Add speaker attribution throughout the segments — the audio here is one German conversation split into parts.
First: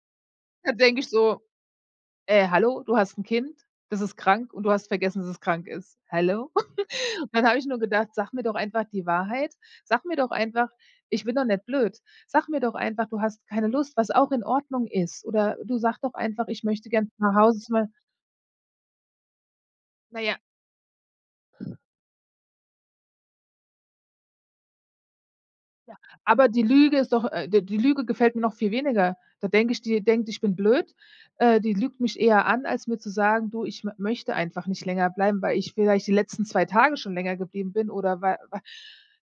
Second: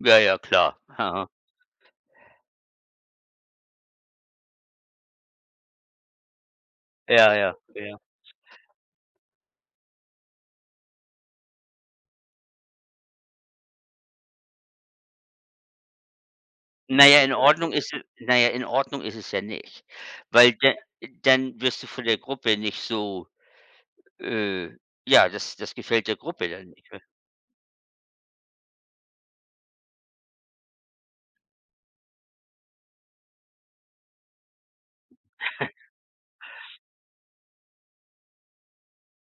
Speaker 1: Ja, ja
Speaker 2: Da
Speaker 1: klar.
Speaker 2: denke ich
Speaker 1: Aha.
Speaker 2: so: „Äh, hallo, du hast 'n Kind, das ist krank und du hast vergessen, dass es krank ist. Hallo?"
Speaker 1: Ja,
Speaker 2: Dann
Speaker 1: ja.
Speaker 2: habe ich nur
Speaker 1: Ja.
Speaker 2: gedacht: „Sag mir doch einfach die Wahrheit. Sag mir doch einfach ich bin doch nicht blöd. Sag mir doch einfach, du hast keine Lust, was auch in Ordnung ist. Oder, du sag doch einfach, ich möchte
Speaker 1: Na
Speaker 2: gern
Speaker 1: ja, in
Speaker 2: nach Hause,
Speaker 1: Ordnung
Speaker 2: zu mein".
Speaker 1: ist na ja, in Ordnung ist es ja nicht,
Speaker 2: Naja.
Speaker 1: weil da dann wirst du von der Gruppe nicht so äh, ja, das das
Speaker 2: Ja.
Speaker 1: gefällt der
Speaker 2: Aber
Speaker 1: Gruppe
Speaker 2: die
Speaker 1: dann nicht,
Speaker 2: Lüge
Speaker 1: ne?
Speaker 2: ist doch äh, d-die Lüge gefällt mir noch viel weniger. Da denke ich, die denkt, ich bin blöd. Äh, die lügt mich eher an, als mir zu sagen: „Du, ich m möchte einfach nicht länger bleiben, weil ich vielleicht die letzten 2 Tage schon länger geblieben bin oder weil weil“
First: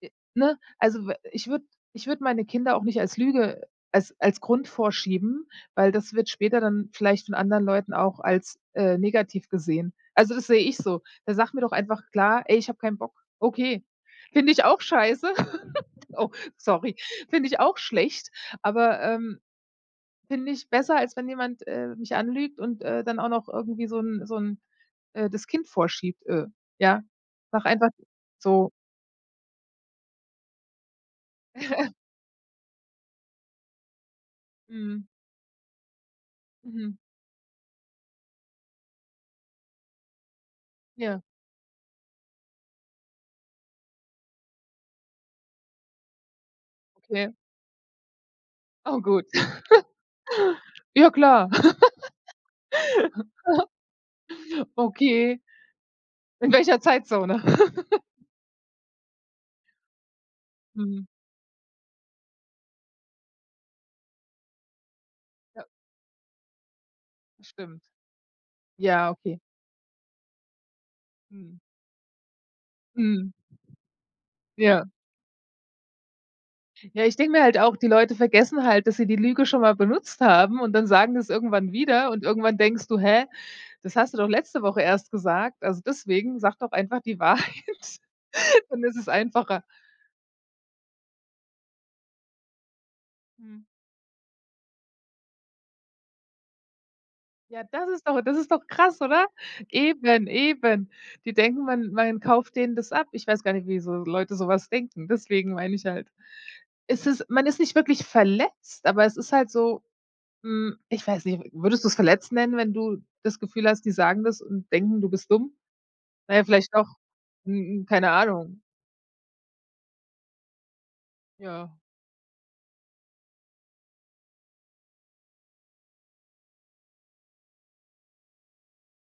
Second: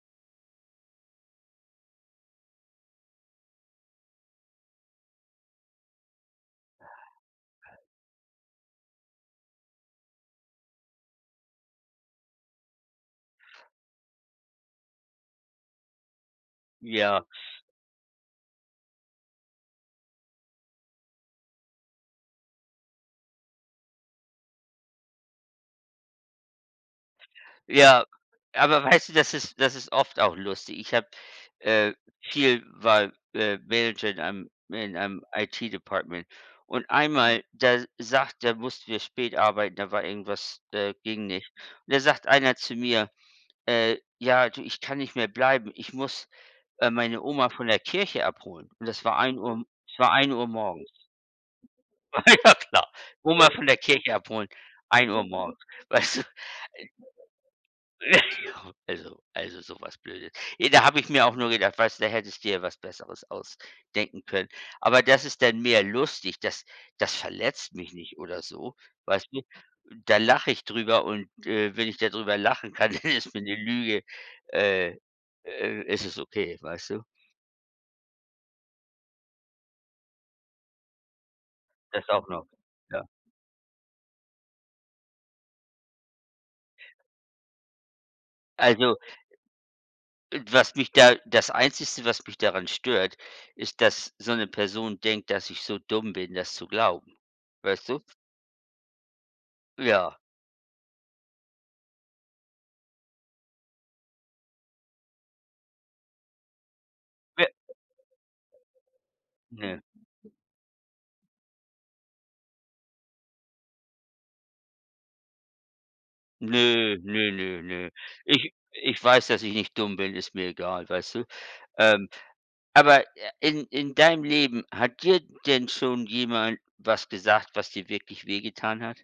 Speaker 2: Äh, ne? Also w ich würde ich würde meine Kinder auch nicht als Lüge als als Grund vorschieben, weil das wird später dann vielleicht von anderen Leuten auch als, äh, negativ gesehen. Also, das sehe ich so. Da sag mir doch einfach klar: „Ey, ich habe keinen Bock." Okay, finde ich auch scheiße. Oh, sorry.
Speaker 1: Ja.
Speaker 2: Finde ich auch schlecht, aber, ähm, finde ich besser, als wenn jemand, äh, mich anlügt und, äh, dann auch noch irgendwie so 'n so 'n äh, das Kind vorschiebt, äh. Ja, sage einfach
Speaker 1: Ja,
Speaker 2: so.
Speaker 1: aber weißt du, das ist das ist oft auch lustig. Ich habe äh, viel war, äh, Manager in einem in
Speaker 2: Mhm.
Speaker 1: einem IT-Department und
Speaker 2: Mhm.
Speaker 1: einmal, da sagt da mussten wir spät arbeiten, da war irgendwas äh,
Speaker 2: Ja.
Speaker 1: ging nicht. Und da sagt einer zu mir: „Äh, ja, du, ich kann nicht mehr bleiben. Ich muss, äh, meine
Speaker 2: Okay.
Speaker 1: Oma von der Kirche abholen." Und
Speaker 2: Oh
Speaker 1: das war
Speaker 2: gut.
Speaker 1: 1:00 es war 1:00 morgens.
Speaker 2: Ja klar.
Speaker 1: Ja klar, Oma von der Kirche abholen, 1:00
Speaker 2: Okay.
Speaker 1: morgens. Weißt du?
Speaker 2: In welcher Zeitzone?
Speaker 1: Also also so was Blödes. Da habe
Speaker 2: Mhm.
Speaker 1: ich mir auch nur gedacht: „Weißt du, da hättest dir ja was Besseres ausdenken können." Aber das ist dann
Speaker 2: Ja.
Speaker 1: mehr lustig, das das verletzt
Speaker 2: Stimmt.
Speaker 1: mich nicht oder so.
Speaker 2: Ja,
Speaker 1: Weißt
Speaker 2: okay.
Speaker 1: du? Da lache ich drüber und,
Speaker 2: Mhm.
Speaker 1: äh, wenn ich da drüber lachen kann,
Speaker 2: Mhm.
Speaker 1: ist mir 'ne Lüge
Speaker 2: Ja.
Speaker 1: äh, äh, ist es okay, weißt du?
Speaker 2: Ja, ich denke mir halt auch, die Leute vergessen halt, dass sie die Lüge schon mal benutzt haben und dann sagen sie das irgendwann
Speaker 1: Das
Speaker 2: wieder und
Speaker 1: auch noch.
Speaker 2: irgendwann denkst du:
Speaker 1: Ja.
Speaker 2: „Hä? Das hast du doch letzte Woche erst gesagt." Also deswegen, sag doch einfach die Wahrheit. Dann ist
Speaker 1: Also
Speaker 2: es einfacher.
Speaker 1: Was mich da das Einzigste, was mich daran stört,
Speaker 2: Mhm.
Speaker 1: ist, dass so 'ne Person denkt, dass ich so dumm bin, das zu glauben.
Speaker 2: Ja,
Speaker 1: Weißt
Speaker 2: das
Speaker 1: du?
Speaker 2: ist doch das ist doch krass, oder?
Speaker 1: Ja.
Speaker 2: Eben, eben. Die denken, man man kauft denen das ab. Ich weiß gar nicht, wieso Leute so was denken. Deswegen meine ich halt. Es ist man
Speaker 1: W
Speaker 2: ist nicht wirklich verletzt, aber es ist halt
Speaker 1: Ne.
Speaker 2: so hm, ich weiß nicht. W würdest du's verletzt nennen, wenn du das Gefühl hast, die sagen das und denken, du bist dumm? Na ja, vielleicht doch.
Speaker 1: Nö, nö, nö,
Speaker 2: Hm,
Speaker 1: nö.
Speaker 2: keine
Speaker 1: Ich
Speaker 2: Ahnung.
Speaker 1: ich weiß, dass ich nicht dumm bin, ist mir egal, weißt du?
Speaker 2: Ja.
Speaker 1: Ähm, aber, äh, in in deinem Leben, hat dir denn schon jemand was gesagt, was dir wirklich wehgetan hat?